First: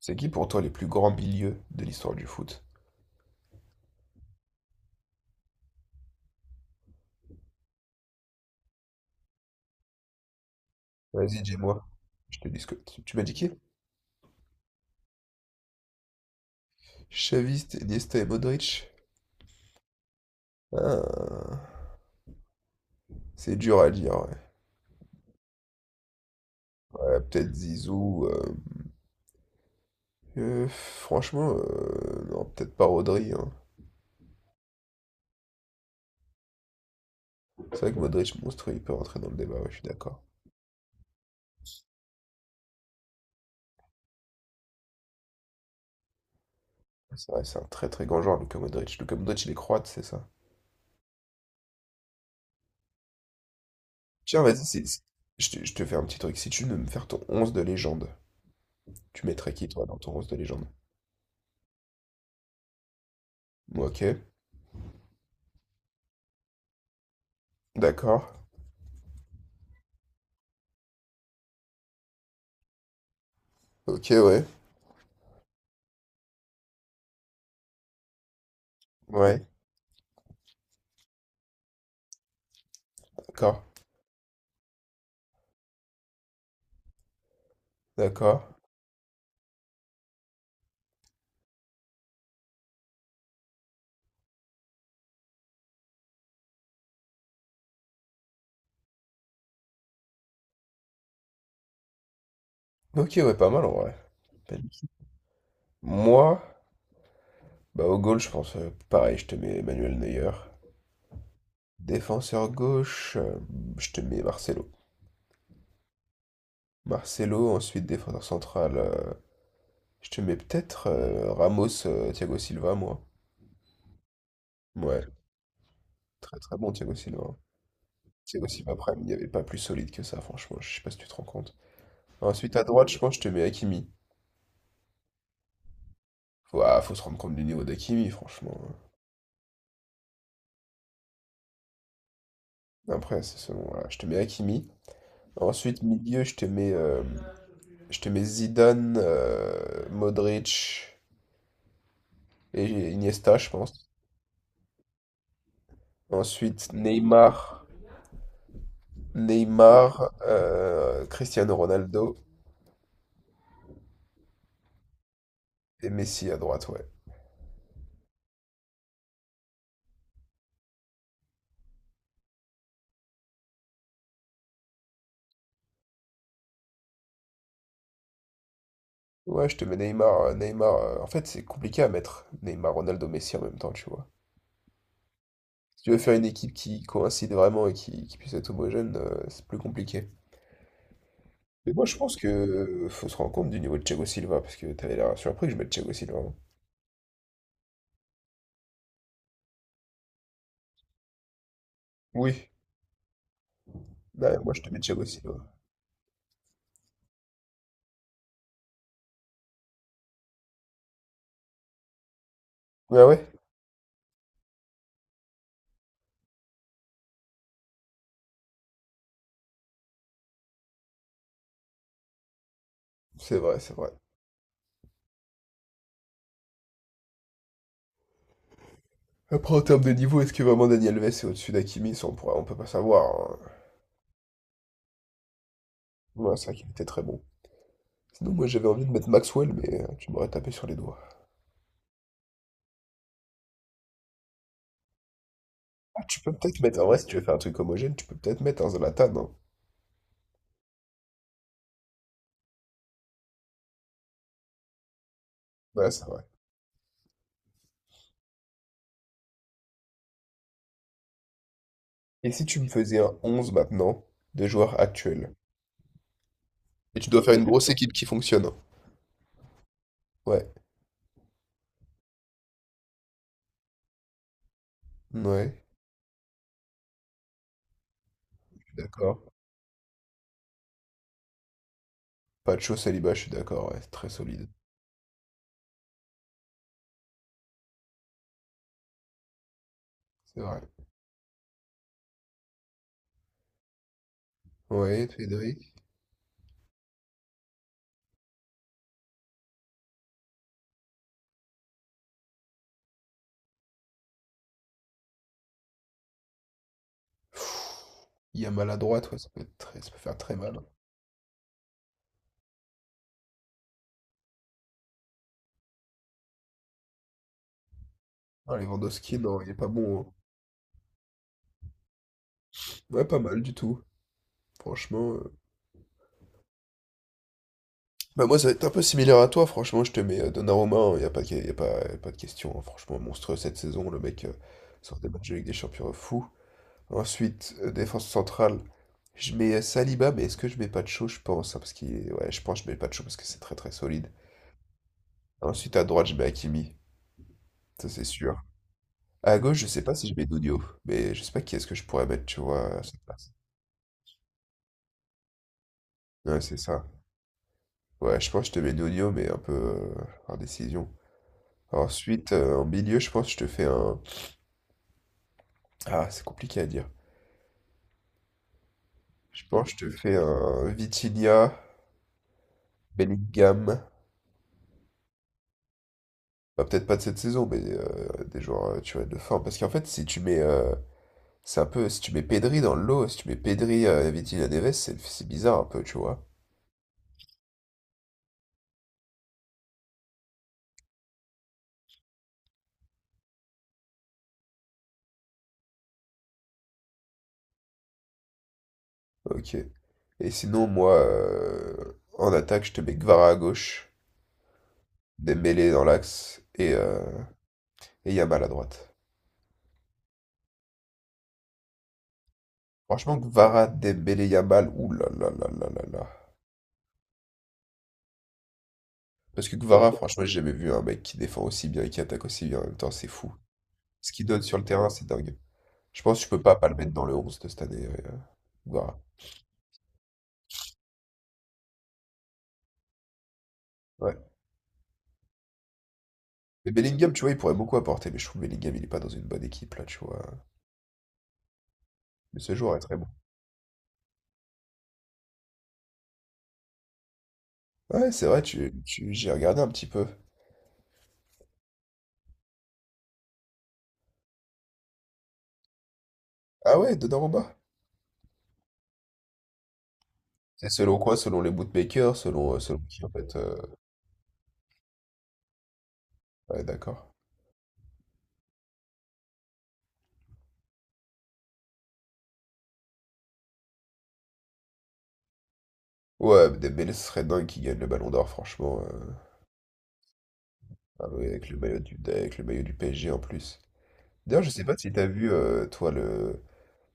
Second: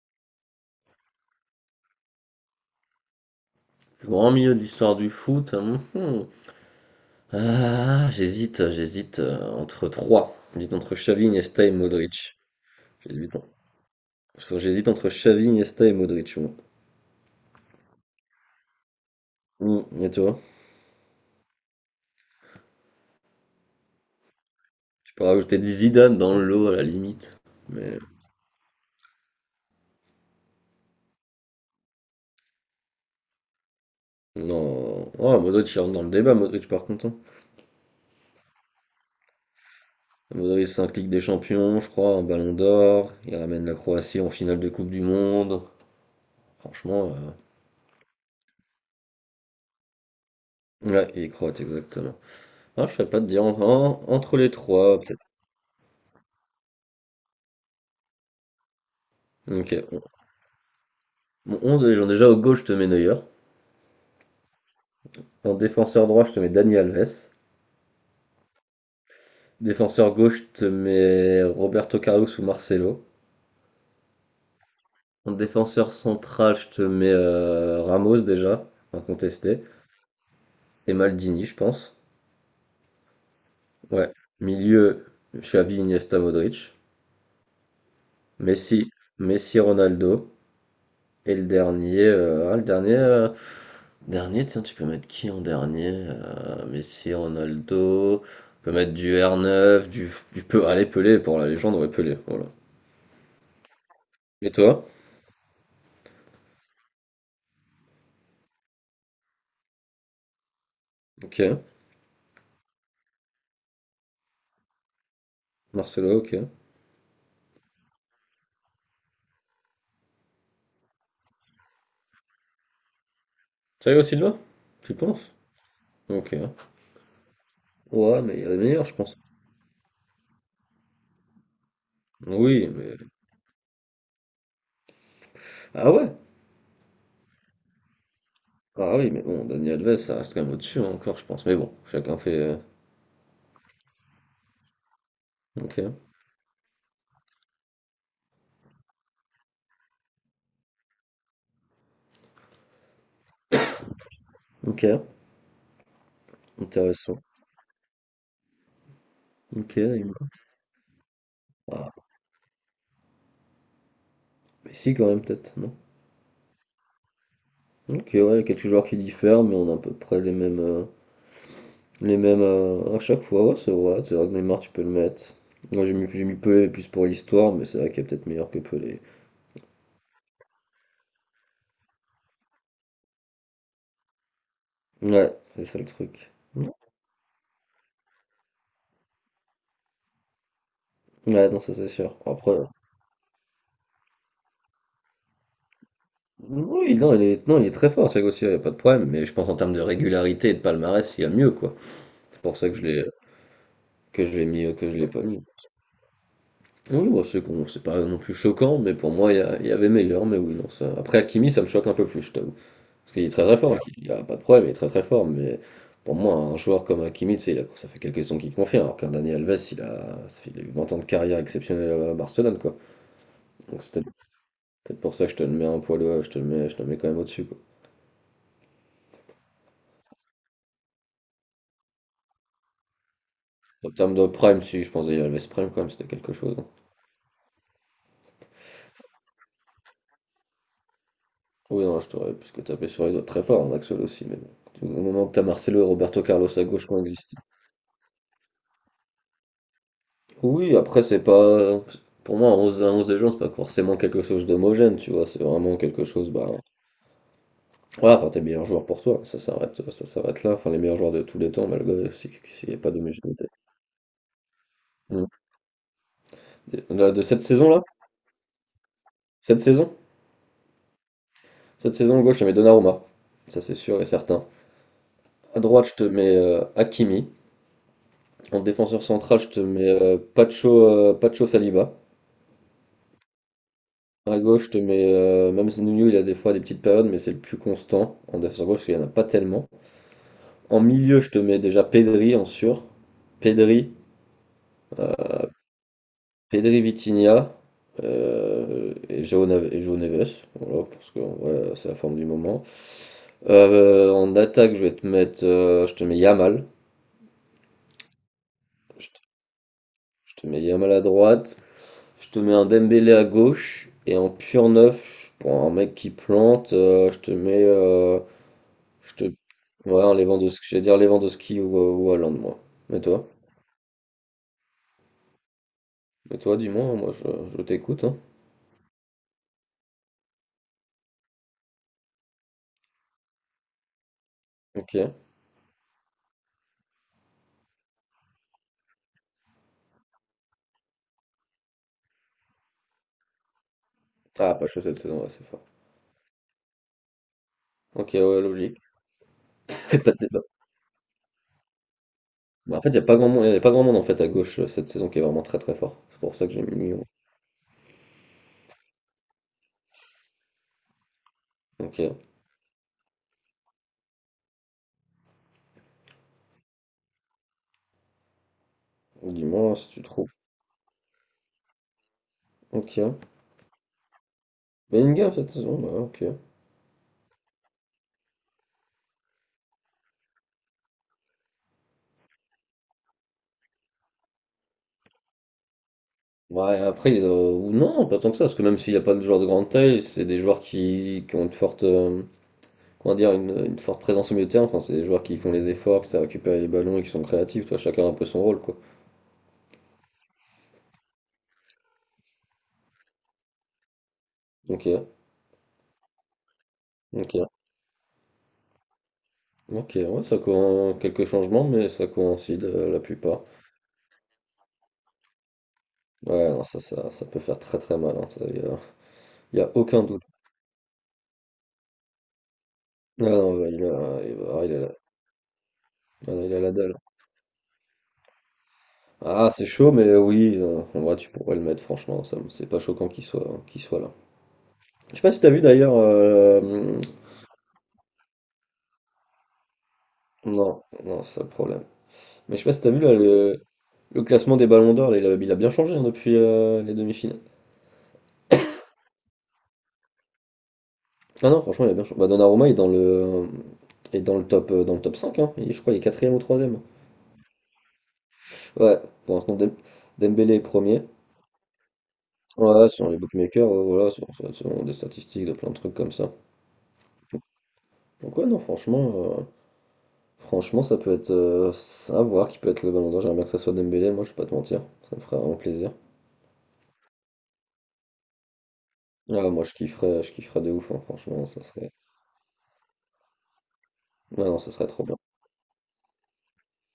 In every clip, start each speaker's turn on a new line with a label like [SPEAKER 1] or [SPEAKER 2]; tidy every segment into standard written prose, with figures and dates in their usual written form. [SPEAKER 1] C'est qui pour toi les plus grands milieux de l'histoire du foot?
[SPEAKER 2] Plus grand milieu de l'histoire du foot. Hum, hum. Ah, j'hésite entre trois. J'hésite entre Xavi,
[SPEAKER 1] Vas-y,
[SPEAKER 2] Iniesta et
[SPEAKER 1] dis-moi.
[SPEAKER 2] Modric.
[SPEAKER 1] Je te dis ce que... Tu m'as dit
[SPEAKER 2] J'hésite non.
[SPEAKER 1] qui?
[SPEAKER 2] Parce que j'hésite entre Xavi, Iniesta et Modric, moi.
[SPEAKER 1] Xavi, Iniesta et Modric?
[SPEAKER 2] Hum. Et toi?
[SPEAKER 1] Ah, c'est dur à dire, ouais.
[SPEAKER 2] Tu peux rajouter des Zidane dans le lot à la
[SPEAKER 1] Ouais,
[SPEAKER 2] limite.
[SPEAKER 1] peut-être
[SPEAKER 2] Mais
[SPEAKER 1] Zizou. Franchement, non, peut-être pas Rodri, hein.
[SPEAKER 2] non. Oh, Modric il rentre dans le débat, Modric par contre, hein.
[SPEAKER 1] C'est vrai que Modric, monstre, il peut rentrer dans le débat, ouais, je suis d'accord.
[SPEAKER 2] Modric, c'est un clic des champions, je crois, un ballon d'or. Il ramène la Croatie en finale de Coupe du Monde. Franchement,
[SPEAKER 1] C'est vrai, c'est un très très grand joueur, Luka Modric. Luka Modric, il est croate, c'est ça.
[SPEAKER 2] ouais, il est croate, exactement. Ah, je sais pas te dire entre, entre
[SPEAKER 1] Tiens,
[SPEAKER 2] les
[SPEAKER 1] vas-y,
[SPEAKER 2] trois, peut-être.
[SPEAKER 1] je te fais un petit truc. Si tu veux me faire ton 11 de légende, tu mettrais qui,
[SPEAKER 2] Ok,
[SPEAKER 1] toi, dans ton 11 de légende?
[SPEAKER 2] mon 11, de légende, déjà au gauche, je te mets Neuer.
[SPEAKER 1] Ok,
[SPEAKER 2] En défenseur droit, je te mets Dani Alves.
[SPEAKER 1] d'accord.
[SPEAKER 2] Défenseur gauche, je te mets Roberto Carlos ou Marcelo.
[SPEAKER 1] Ok, ouais.
[SPEAKER 2] En défenseur central, je te mets Ramos déjà,
[SPEAKER 1] Ouais,
[SPEAKER 2] incontesté. Et Maldini, je pense.
[SPEAKER 1] d'accord.
[SPEAKER 2] Ouais. Milieu, Xavi, Iniesta, Modric.
[SPEAKER 1] D'accord.
[SPEAKER 2] Messi, Ronaldo. Et le dernier, hein, tiens, tu peux mettre qui en dernier? Messi, Ronaldo, on peut mettre du R9, allez, Pelé, pour la légende, ouais, Pelé, voilà.
[SPEAKER 1] Ok, ouais, pas mal en vrai.
[SPEAKER 2] Et
[SPEAKER 1] Pas de-
[SPEAKER 2] toi?
[SPEAKER 1] Moi, bah au goal, je pense pareil, je te mets Manuel Neuer.
[SPEAKER 2] Ok.
[SPEAKER 1] Défenseur gauche, je te mets Marcelo.
[SPEAKER 2] Marcelo, ok.
[SPEAKER 1] Marcelo, ensuite défenseur central, je te mets peut-être Ramos, Thiago Silva, moi.
[SPEAKER 2] Thiago Silva? Tu
[SPEAKER 1] Ouais,
[SPEAKER 2] penses? Ok.
[SPEAKER 1] très très bon Thiago Silva.
[SPEAKER 2] Ouais, mais il y
[SPEAKER 1] Thiago
[SPEAKER 2] a des
[SPEAKER 1] Silva
[SPEAKER 2] meilleurs, je
[SPEAKER 1] Prime, il n'y
[SPEAKER 2] pense.
[SPEAKER 1] avait pas plus solide que ça, franchement, je sais pas si tu te rends compte. Ensuite, à
[SPEAKER 2] Oui,
[SPEAKER 1] droite,
[SPEAKER 2] mais.
[SPEAKER 1] je pense que je te mets Hakimi.
[SPEAKER 2] Ah ouais?
[SPEAKER 1] Faut, ah, faut se rendre compte du niveau d'Hakimi, franchement.
[SPEAKER 2] Ah oui, mais bon, Daniel Alves, ça reste quand même au-dessus, hein, encore, je pense. Mais bon, chacun fait.
[SPEAKER 1] Après, c'est selon, voilà, je te mets Hakimi.
[SPEAKER 2] Ok.
[SPEAKER 1] Ensuite, milieu, je te mets Zidane, Modric et Iniesta, je pense.
[SPEAKER 2] Ok.
[SPEAKER 1] Ensuite,
[SPEAKER 2] Intéressant.
[SPEAKER 1] Neymar,
[SPEAKER 2] Ok.
[SPEAKER 1] Cristiano
[SPEAKER 2] Ah,
[SPEAKER 1] Ronaldo
[SPEAKER 2] Messi quand même, peut-être, non?
[SPEAKER 1] et Messi à droite, ouais.
[SPEAKER 2] Ok, ouais, il y a quelques joueurs qui diffèrent, mais on a à peu près les mêmes. Les mêmes à chaque fois, ouais, c'est vrai. C'est vrai que Neymar, tu peux le mettre. Moi, j'ai mis Pelé plus pour l'histoire, mais c'est vrai qu'il est peut-être meilleur que Pelé.
[SPEAKER 1] Ouais, je te mets Neymar, en fait, c'est compliqué à mettre Neymar, Ronaldo, Messi en même temps, tu vois.
[SPEAKER 2] Ouais, c'est ça
[SPEAKER 1] Si
[SPEAKER 2] le
[SPEAKER 1] tu veux faire une
[SPEAKER 2] truc.
[SPEAKER 1] équipe qui coïncide vraiment et qui puisse être homogène, c'est plus compliqué.
[SPEAKER 2] Ouais, non,
[SPEAKER 1] Mais
[SPEAKER 2] ça
[SPEAKER 1] moi,
[SPEAKER 2] c'est
[SPEAKER 1] je pense
[SPEAKER 2] sûr.
[SPEAKER 1] que
[SPEAKER 2] Après,
[SPEAKER 1] faut se rendre compte du niveau de Thiago Silva, parce que t'avais l'air surpris que je mette Thiago Silva, hein.
[SPEAKER 2] oui, non, il est, non, il est très fort, Thiago Silva, il n'y a pas de problème, mais je pense en termes de régularité et de palmarès, il y a mieux, quoi. C'est
[SPEAKER 1] Oui.
[SPEAKER 2] pour ça que
[SPEAKER 1] Ouais, moi, je te mets
[SPEAKER 2] que je
[SPEAKER 1] Thiago
[SPEAKER 2] l'ai pas
[SPEAKER 1] Silva.
[SPEAKER 2] mis. Oui, bon, c'est con, c'est pas non plus choquant, mais pour moi, il y avait meilleur, mais oui, non, ça. Après, Hakimi, ça me choque un peu plus, je t'avoue.
[SPEAKER 1] Ah
[SPEAKER 2] Parce qu'il
[SPEAKER 1] ouais?
[SPEAKER 2] est très très fort. Ouais. Il n'y a pas de problème, il est très très fort, mais pour moi, un joueur comme Hakimi, tu sais, ça fait quelques saisons qu'il confirme, alors qu'un Dani Alves, il a eu 20 ans de carrière exceptionnelle à Barcelone, quoi.
[SPEAKER 1] C'est vrai, c'est
[SPEAKER 2] Donc
[SPEAKER 1] vrai.
[SPEAKER 2] c'est peut-être pour ça que je te le mets un poil, je te le mets quand même au-dessus, quoi.
[SPEAKER 1] Après, en termes de niveau, est-ce que vraiment Daniel Alves est au-dessus d'Hakimi? Ça, on pourrait, on peut pas savoir, hein.
[SPEAKER 2] En termes de prime, si, je pense Dani Alves prime quand même, c'était quelque
[SPEAKER 1] Ouais, c'est vrai
[SPEAKER 2] chose, hein.
[SPEAKER 1] qu'il était très bon. Sinon, moi, j'avais envie de mettre Maxwell, mais tu m'aurais tapé sur les doigts.
[SPEAKER 2] Oui, non, je t'aurais plus que tapé sur les doigts très fort, en Axel aussi, mais bon. Au moment que t'as Marcelo et
[SPEAKER 1] Ah, tu
[SPEAKER 2] Roberto
[SPEAKER 1] peux
[SPEAKER 2] Carlos
[SPEAKER 1] peut-être
[SPEAKER 2] à
[SPEAKER 1] mettre, en
[SPEAKER 2] gauche qui
[SPEAKER 1] vrai, si
[SPEAKER 2] ont
[SPEAKER 1] tu veux faire un
[SPEAKER 2] existé.
[SPEAKER 1] truc homogène, tu peux peut-être mettre un Zlatan, hein.
[SPEAKER 2] Oui, après, c'est pas. Pour moi, un 11 à 11 des gens, c'est pas forcément quelque chose d'homogène, tu vois. C'est vraiment
[SPEAKER 1] Ouais,
[SPEAKER 2] quelque
[SPEAKER 1] c'est vrai.
[SPEAKER 2] chose, bah, ouais, enfin, tes meilleurs joueurs pour toi, ça s'arrête là. Enfin, les meilleurs joueurs de tous les temps, malgré si,
[SPEAKER 1] Et si tu me
[SPEAKER 2] s'il n'y a pas
[SPEAKER 1] faisais un
[SPEAKER 2] d'homogénéité.
[SPEAKER 1] 11 maintenant de joueurs
[SPEAKER 2] Mm.
[SPEAKER 1] actuels? Et tu
[SPEAKER 2] Là,
[SPEAKER 1] dois
[SPEAKER 2] de
[SPEAKER 1] faire
[SPEAKER 2] cette
[SPEAKER 1] une grosse
[SPEAKER 2] saison-là,
[SPEAKER 1] équipe qui fonctionne, hein.
[SPEAKER 2] cette saison,
[SPEAKER 1] Ouais,
[SPEAKER 2] à gauche, je te mets Donnarumma, ça c'est sûr et certain.
[SPEAKER 1] ouais,
[SPEAKER 2] À droite, je te mets Hakimi. En
[SPEAKER 1] je suis
[SPEAKER 2] défenseur
[SPEAKER 1] d'accord.
[SPEAKER 2] central, je te mets Pacho Saliba.
[SPEAKER 1] Pacho, Saliba, je suis d'accord, ouais, c'est très
[SPEAKER 2] À
[SPEAKER 1] solide.
[SPEAKER 2] gauche, je te mets même Nuno, il a des fois des petites périodes, mais c'est le plus constant en défenseur gauche, parce qu'il n'y en a pas tellement.
[SPEAKER 1] C'est vrai.
[SPEAKER 2] En milieu, je te mets déjà Pedri en sûr. Pedri,
[SPEAKER 1] Ouais, Pedri.
[SPEAKER 2] Vitinha et João Neves. Voilà, parce que voilà, c'est la forme du moment. En attaque, je vais te mettre. Je te mets Yamal.
[SPEAKER 1] Il y a mal à
[SPEAKER 2] Je
[SPEAKER 1] droite, ouais,
[SPEAKER 2] te,
[SPEAKER 1] ça peut être très, ça peut faire
[SPEAKER 2] je
[SPEAKER 1] très
[SPEAKER 2] te
[SPEAKER 1] mal,
[SPEAKER 2] mets
[SPEAKER 1] hein.
[SPEAKER 2] Yamal à droite. Je te mets un Dembélé à gauche. Et en pur neuf, pour un mec qui plante, je te mets.
[SPEAKER 1] Ah,
[SPEAKER 2] Je
[SPEAKER 1] Lewandowski,
[SPEAKER 2] te,
[SPEAKER 1] non, il est pas bon,
[SPEAKER 2] ouais,
[SPEAKER 1] hein.
[SPEAKER 2] un Lewandowski. J'allais dire Lewandowski ou Haaland, moi. Mais
[SPEAKER 1] Ouais, pas
[SPEAKER 2] toi?
[SPEAKER 1] mal du tout, franchement.
[SPEAKER 2] Mais toi, dis-moi, moi je t'écoute. Hein.
[SPEAKER 1] Bah moi, ça va être un peu similaire à toi, franchement, je te mets Donnarumma, il n'y a pas de, y a pas de question, hein. Franchement, monstrueux cette saison, le mec
[SPEAKER 2] Ok.
[SPEAKER 1] sort des matchs de Ligue des Champions fou. Ensuite, défense centrale, je mets Saliba, mais est-ce que je mets pas de chaud, je pense, hein, parce qu'il est... Ouais, je pense que je mets pas de chaud parce que c'est très très solide.
[SPEAKER 2] Ah, pas chaud cette saison, ouais, c'est fort.
[SPEAKER 1] Ensuite, à droite, je mets Hakimi, ça c'est
[SPEAKER 2] Ok, ouais,
[SPEAKER 1] sûr.
[SPEAKER 2] logique.
[SPEAKER 1] À gauche, je sais pas si
[SPEAKER 2] Pas
[SPEAKER 1] je
[SPEAKER 2] de
[SPEAKER 1] mets
[SPEAKER 2] débat.
[SPEAKER 1] Nuno, mais je sais pas qui est-ce que je pourrais mettre, tu vois,
[SPEAKER 2] Bah,
[SPEAKER 1] à
[SPEAKER 2] en fait, il
[SPEAKER 1] cette
[SPEAKER 2] n'y a pas grand
[SPEAKER 1] place.
[SPEAKER 2] monde, y a pas grand monde en fait à gauche cette saison qui est vraiment très très fort. C'est pour
[SPEAKER 1] Ouais,
[SPEAKER 2] ça que
[SPEAKER 1] c'est
[SPEAKER 2] j'ai
[SPEAKER 1] ça.
[SPEAKER 2] mis Lyon.
[SPEAKER 1] Ouais, je pense que je te mets Nuno, mais un peu par décision.
[SPEAKER 2] Ok.
[SPEAKER 1] Ensuite, en milieu, je pense que je te fais un. Ah, c'est compliqué à dire. Je pense
[SPEAKER 2] Dis-moi
[SPEAKER 1] que
[SPEAKER 2] si
[SPEAKER 1] je te
[SPEAKER 2] tu
[SPEAKER 1] fais
[SPEAKER 2] trouves.
[SPEAKER 1] un Vitinha,
[SPEAKER 2] Ok.
[SPEAKER 1] Bellingham.
[SPEAKER 2] Bellingham cette saison, ouais, ok.
[SPEAKER 1] Bah, peut-être pas de cette saison, mais des joueurs, tu vois, de forme. Parce qu'en fait, si tu mets. C'est un peu. Si tu mets Pedri dans le lot, si tu mets Pedri, Vitinha, Neves, c'est bizarre un peu, tu vois.
[SPEAKER 2] Ouais, après, ou non, pas tant que ça, parce que même s'il n'y a pas de joueurs de grande taille, c'est des joueurs qui ont une forte, comment dire, une forte présence au milieu de terrain. Enfin, c'est des joueurs qui font les efforts, qui savent récupérer les ballons et qui sont créatifs. Toi, chacun a un peu son rôle, quoi.
[SPEAKER 1] Ok. Et sinon, moi, en attaque, je te mets Gvara à gauche,
[SPEAKER 2] Ok.
[SPEAKER 1] Dembélé dans l'axe et,
[SPEAKER 2] Ok.
[SPEAKER 1] Yamal à droite.
[SPEAKER 2] Ok. Ouais, quelques changements, mais ça coïncide la
[SPEAKER 1] Franchement,
[SPEAKER 2] plupart.
[SPEAKER 1] Kvara, Dembélé, Yamal, ouh là là là là là là.
[SPEAKER 2] Ouais, non, ça peut faire très très mal, hein. Ça, y a-
[SPEAKER 1] Parce
[SPEAKER 2] il
[SPEAKER 1] que
[SPEAKER 2] n'y a y a
[SPEAKER 1] Kvara,
[SPEAKER 2] aucun doute.
[SPEAKER 1] franchement, j'ai jamais vu un mec qui défend aussi bien et qui attaque aussi bien en même temps, c'est
[SPEAKER 2] Ah
[SPEAKER 1] fou.
[SPEAKER 2] non, bah, il
[SPEAKER 1] Ce
[SPEAKER 2] a,
[SPEAKER 1] qu'il
[SPEAKER 2] il
[SPEAKER 1] donne sur
[SPEAKER 2] va-
[SPEAKER 1] le
[SPEAKER 2] ah, il a,
[SPEAKER 1] terrain,
[SPEAKER 2] la
[SPEAKER 1] c'est dingue. Je pense que je
[SPEAKER 2] ah,
[SPEAKER 1] peux
[SPEAKER 2] non, il
[SPEAKER 1] pas
[SPEAKER 2] a
[SPEAKER 1] pas
[SPEAKER 2] la
[SPEAKER 1] le mettre
[SPEAKER 2] dalle.
[SPEAKER 1] dans le 11 de cette année, ouais, Kvara.
[SPEAKER 2] Ah, c'est chaud, mais oui, non, en vrai, tu pourrais le mettre, franchement, c'est pas choquant qu'il soit là.
[SPEAKER 1] Ouais.
[SPEAKER 2] Je sais pas si t'as vu d'ailleurs.
[SPEAKER 1] Mais Bellingham, tu vois, il pourrait beaucoup apporter, mais je trouve que Bellingham, il est pas dans une bonne équipe, là, tu vois.
[SPEAKER 2] Non, non, c'est ça le problème.
[SPEAKER 1] Mais ce
[SPEAKER 2] Mais je sais pas
[SPEAKER 1] joueur est
[SPEAKER 2] si t'as
[SPEAKER 1] très
[SPEAKER 2] vu
[SPEAKER 1] bon.
[SPEAKER 2] là le classement des Ballons d'Or, là, il a bien changé, hein, depuis les demi-finales.
[SPEAKER 1] Ouais, c'est vrai, j'ai regardé un petit peu.
[SPEAKER 2] Ah non, franchement, il a bien changé. Bah, Donnarumma est dans le top cinq, hein. Il est, je crois, il est quatrième ou
[SPEAKER 1] Ah
[SPEAKER 2] troisième.
[SPEAKER 1] ouais, Donnarumma.
[SPEAKER 2] Ouais, pour l'instant, Dembélé est
[SPEAKER 1] C'est selon
[SPEAKER 2] premier.
[SPEAKER 1] quoi? Selon les bootmakers, selon, selon
[SPEAKER 2] Ouais,
[SPEAKER 1] qui, en
[SPEAKER 2] sur les
[SPEAKER 1] fait.
[SPEAKER 2] bookmakers, voilà, sur des statistiques, de plein de trucs comme ça.
[SPEAKER 1] Ouais, d'accord.
[SPEAKER 2] Donc ouais, non, euh, franchement, ça peut être à voir qui peut être le bon endroit. J'aimerais bien que ça soit Dembélé, moi, je vais pas te mentir, ça me ferait vraiment plaisir.
[SPEAKER 1] Ouais, Dembélé, ce serait dingue qu'il gagne le ballon d'or, franchement.
[SPEAKER 2] Ah, moi, je kifferais de ouf, hein,
[SPEAKER 1] Ah oui,
[SPEAKER 2] franchement,
[SPEAKER 1] avec le
[SPEAKER 2] ça
[SPEAKER 1] maillot
[SPEAKER 2] serait.
[SPEAKER 1] du, avec le maillot du PSG en plus. D'ailleurs,
[SPEAKER 2] Ah
[SPEAKER 1] je
[SPEAKER 2] non,
[SPEAKER 1] sais
[SPEAKER 2] ça
[SPEAKER 1] pas
[SPEAKER 2] serait
[SPEAKER 1] si
[SPEAKER 2] trop
[SPEAKER 1] t'as
[SPEAKER 2] bien.
[SPEAKER 1] vu, toi, le.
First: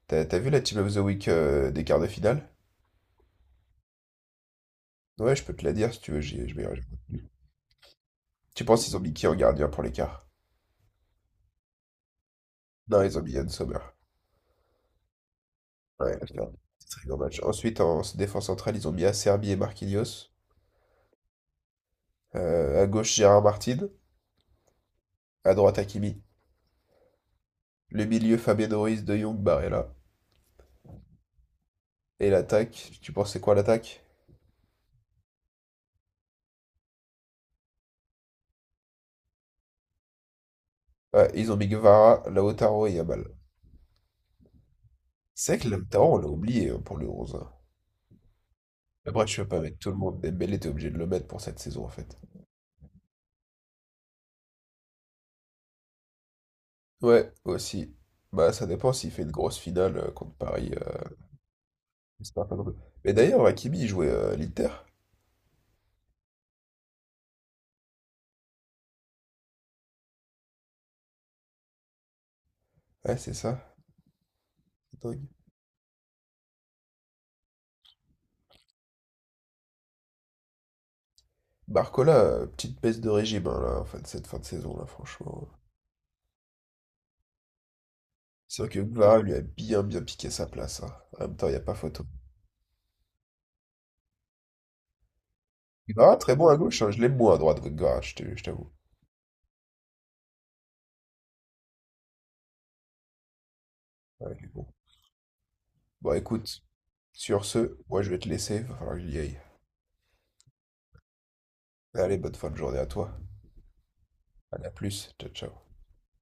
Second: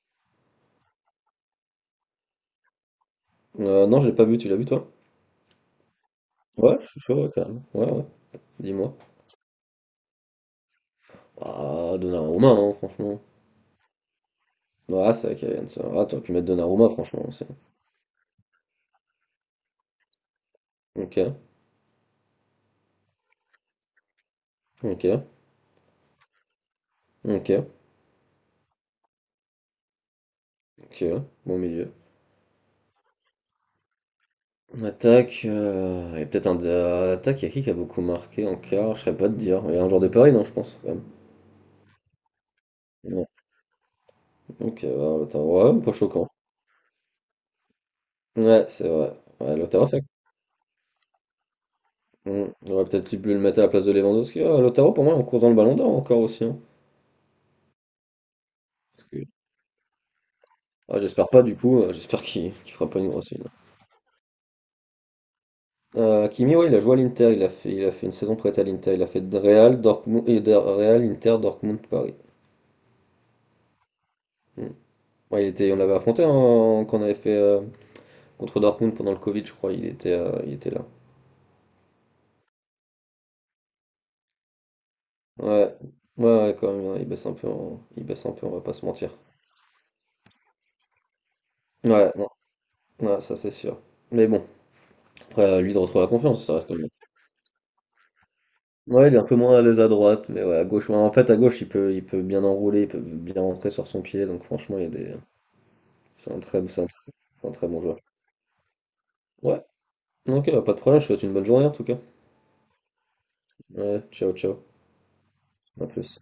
[SPEAKER 1] T'as, t'as vu la Team of the Week des quarts de finale?
[SPEAKER 2] Non, je l'ai pas vu, tu l'as vu, toi?
[SPEAKER 1] Ouais, je peux te la dire si tu veux, j'ai, je j'ai
[SPEAKER 2] Ouais, je suis chaud,
[SPEAKER 1] retenu.
[SPEAKER 2] ouais, quand même. Ouais, ouais,
[SPEAKER 1] Tu penses
[SPEAKER 2] dis-moi.
[SPEAKER 1] qu'ils ont mis qui en gardien pour les quarts?
[SPEAKER 2] Ah, Donnarumma, hein,
[SPEAKER 1] Non, ils
[SPEAKER 2] franchement.
[SPEAKER 1] ont mis Yann Sommer.
[SPEAKER 2] Ah, c'est vrai qu'il y a une. Ah,
[SPEAKER 1] Ouais,
[SPEAKER 2] t'aurais
[SPEAKER 1] la
[SPEAKER 2] pu mettre
[SPEAKER 1] merde.
[SPEAKER 2] Donnarumma,
[SPEAKER 1] Très grand
[SPEAKER 2] franchement,
[SPEAKER 1] match.
[SPEAKER 2] aussi.
[SPEAKER 1] Ensuite, en défense centrale, ils ont mis Acerbi et Marquinhos.
[SPEAKER 2] Ok,
[SPEAKER 1] À gauche, Gérard Martin.
[SPEAKER 2] ok,
[SPEAKER 1] À droite, Hakimi.
[SPEAKER 2] ok,
[SPEAKER 1] Le milieu, Fabien Ruiz, De Jong, Barella.
[SPEAKER 2] ok, bon milieu.
[SPEAKER 1] Et l'attaque, tu penses c'est quoi l'attaque?
[SPEAKER 2] Attaque, et peut-être un. Attaque, il y a qui a beaucoup marqué en quart? Je serais pas de dire. Il y a un joueur de Paris, non, je pense, quand même.
[SPEAKER 1] Ouais, ils ont mis Guevara, Lautaro et Yamal.
[SPEAKER 2] Non. Ok, bah,
[SPEAKER 1] C'est vrai
[SPEAKER 2] Lautaro,
[SPEAKER 1] que
[SPEAKER 2] ouais, pas
[SPEAKER 1] Lautaro, on l'a
[SPEAKER 2] choquant.
[SPEAKER 1] oublié hein, pour le 11, hein.
[SPEAKER 2] Ouais, c'est vrai.
[SPEAKER 1] Après, tu vas
[SPEAKER 2] Ouais,
[SPEAKER 1] pas mettre
[SPEAKER 2] Lautaro,
[SPEAKER 1] tout le
[SPEAKER 2] c'est vrai
[SPEAKER 1] monde. Dembélé, t'es obligé de le mettre pour cette saison, en fait.
[SPEAKER 2] Hmm. J'aurais peut-être dû le mettre à la place de Lewandowski. Ah, Lautaro, pour moi, on court dans le ballon d'or encore aussi, hein.
[SPEAKER 1] Ouais, aussi. Bah, ça dépend
[SPEAKER 2] Parce
[SPEAKER 1] s'il fait
[SPEAKER 2] que-
[SPEAKER 1] une grosse finale contre Paris.
[SPEAKER 2] Ah, j'espère pas, du coup. J'espère
[SPEAKER 1] J'espère
[SPEAKER 2] qu'il
[SPEAKER 1] pas non
[SPEAKER 2] qu'il
[SPEAKER 1] plus.
[SPEAKER 2] fera pas une
[SPEAKER 1] Mais
[SPEAKER 2] grosse une.
[SPEAKER 1] d'ailleurs, Hakimi, il jouait à l'Inter.
[SPEAKER 2] Kimi, ouais, il a joué à l'Inter. Il a fait une saison prête à l'Inter. Il a fait de Real, Dortmund, et de Real, Inter, Dortmund, Paris.
[SPEAKER 1] Ouais, c'est ça.
[SPEAKER 2] Hmm.
[SPEAKER 1] C'est dingue.
[SPEAKER 2] Ouais, il était, on l'avait affronté, hein, quand on avait fait contre Dortmund pendant le Covid, je crois. Il était là.
[SPEAKER 1] Barcola, petite baisse de régime, hein, là, en fait, cette fin de saison, là, franchement.
[SPEAKER 2] Ouais, ouais, ouais, quand même, hein, il baisse un peu, on
[SPEAKER 1] C'est
[SPEAKER 2] va
[SPEAKER 1] vrai
[SPEAKER 2] pas
[SPEAKER 1] que
[SPEAKER 2] se mentir.
[SPEAKER 1] Guevara lui a bien, bien piqué sa place, hein. En même temps, il n'y a pas photo.
[SPEAKER 2] Ouais, bon. Ouais, ça c'est sûr. Mais bon, après, à lui de retrouver la
[SPEAKER 1] Guevara, très
[SPEAKER 2] confiance,
[SPEAKER 1] bon
[SPEAKER 2] ça
[SPEAKER 1] à
[SPEAKER 2] reste quand
[SPEAKER 1] gauche,
[SPEAKER 2] même.
[SPEAKER 1] hein, je l'aime moins à droite, Guevara, je t'avoue.
[SPEAKER 2] Ouais, il est un peu moins à l'aise à droite, mais ouais, à gauche. Ouais, en fait, à gauche, il peut bien enrouler, il peut bien rentrer sur son pied,
[SPEAKER 1] Ouais,
[SPEAKER 2] donc
[SPEAKER 1] mais bon.
[SPEAKER 2] franchement, il y a des.
[SPEAKER 1] Bon,
[SPEAKER 2] c'est un
[SPEAKER 1] écoute,
[SPEAKER 2] très, c'est un très,
[SPEAKER 1] sur
[SPEAKER 2] c'est un très
[SPEAKER 1] ce,
[SPEAKER 2] bon joueur.
[SPEAKER 1] moi, je vais te laisser, va falloir que j'y aille.
[SPEAKER 2] Ouais, ok, bah, pas de problème, je te souhaite une bonne journée en tout cas.
[SPEAKER 1] Allez, bonne fin de journée à toi.
[SPEAKER 2] Ouais, ciao, ciao,
[SPEAKER 1] Allez, à plus. Ciao, ciao.
[SPEAKER 2] à plus.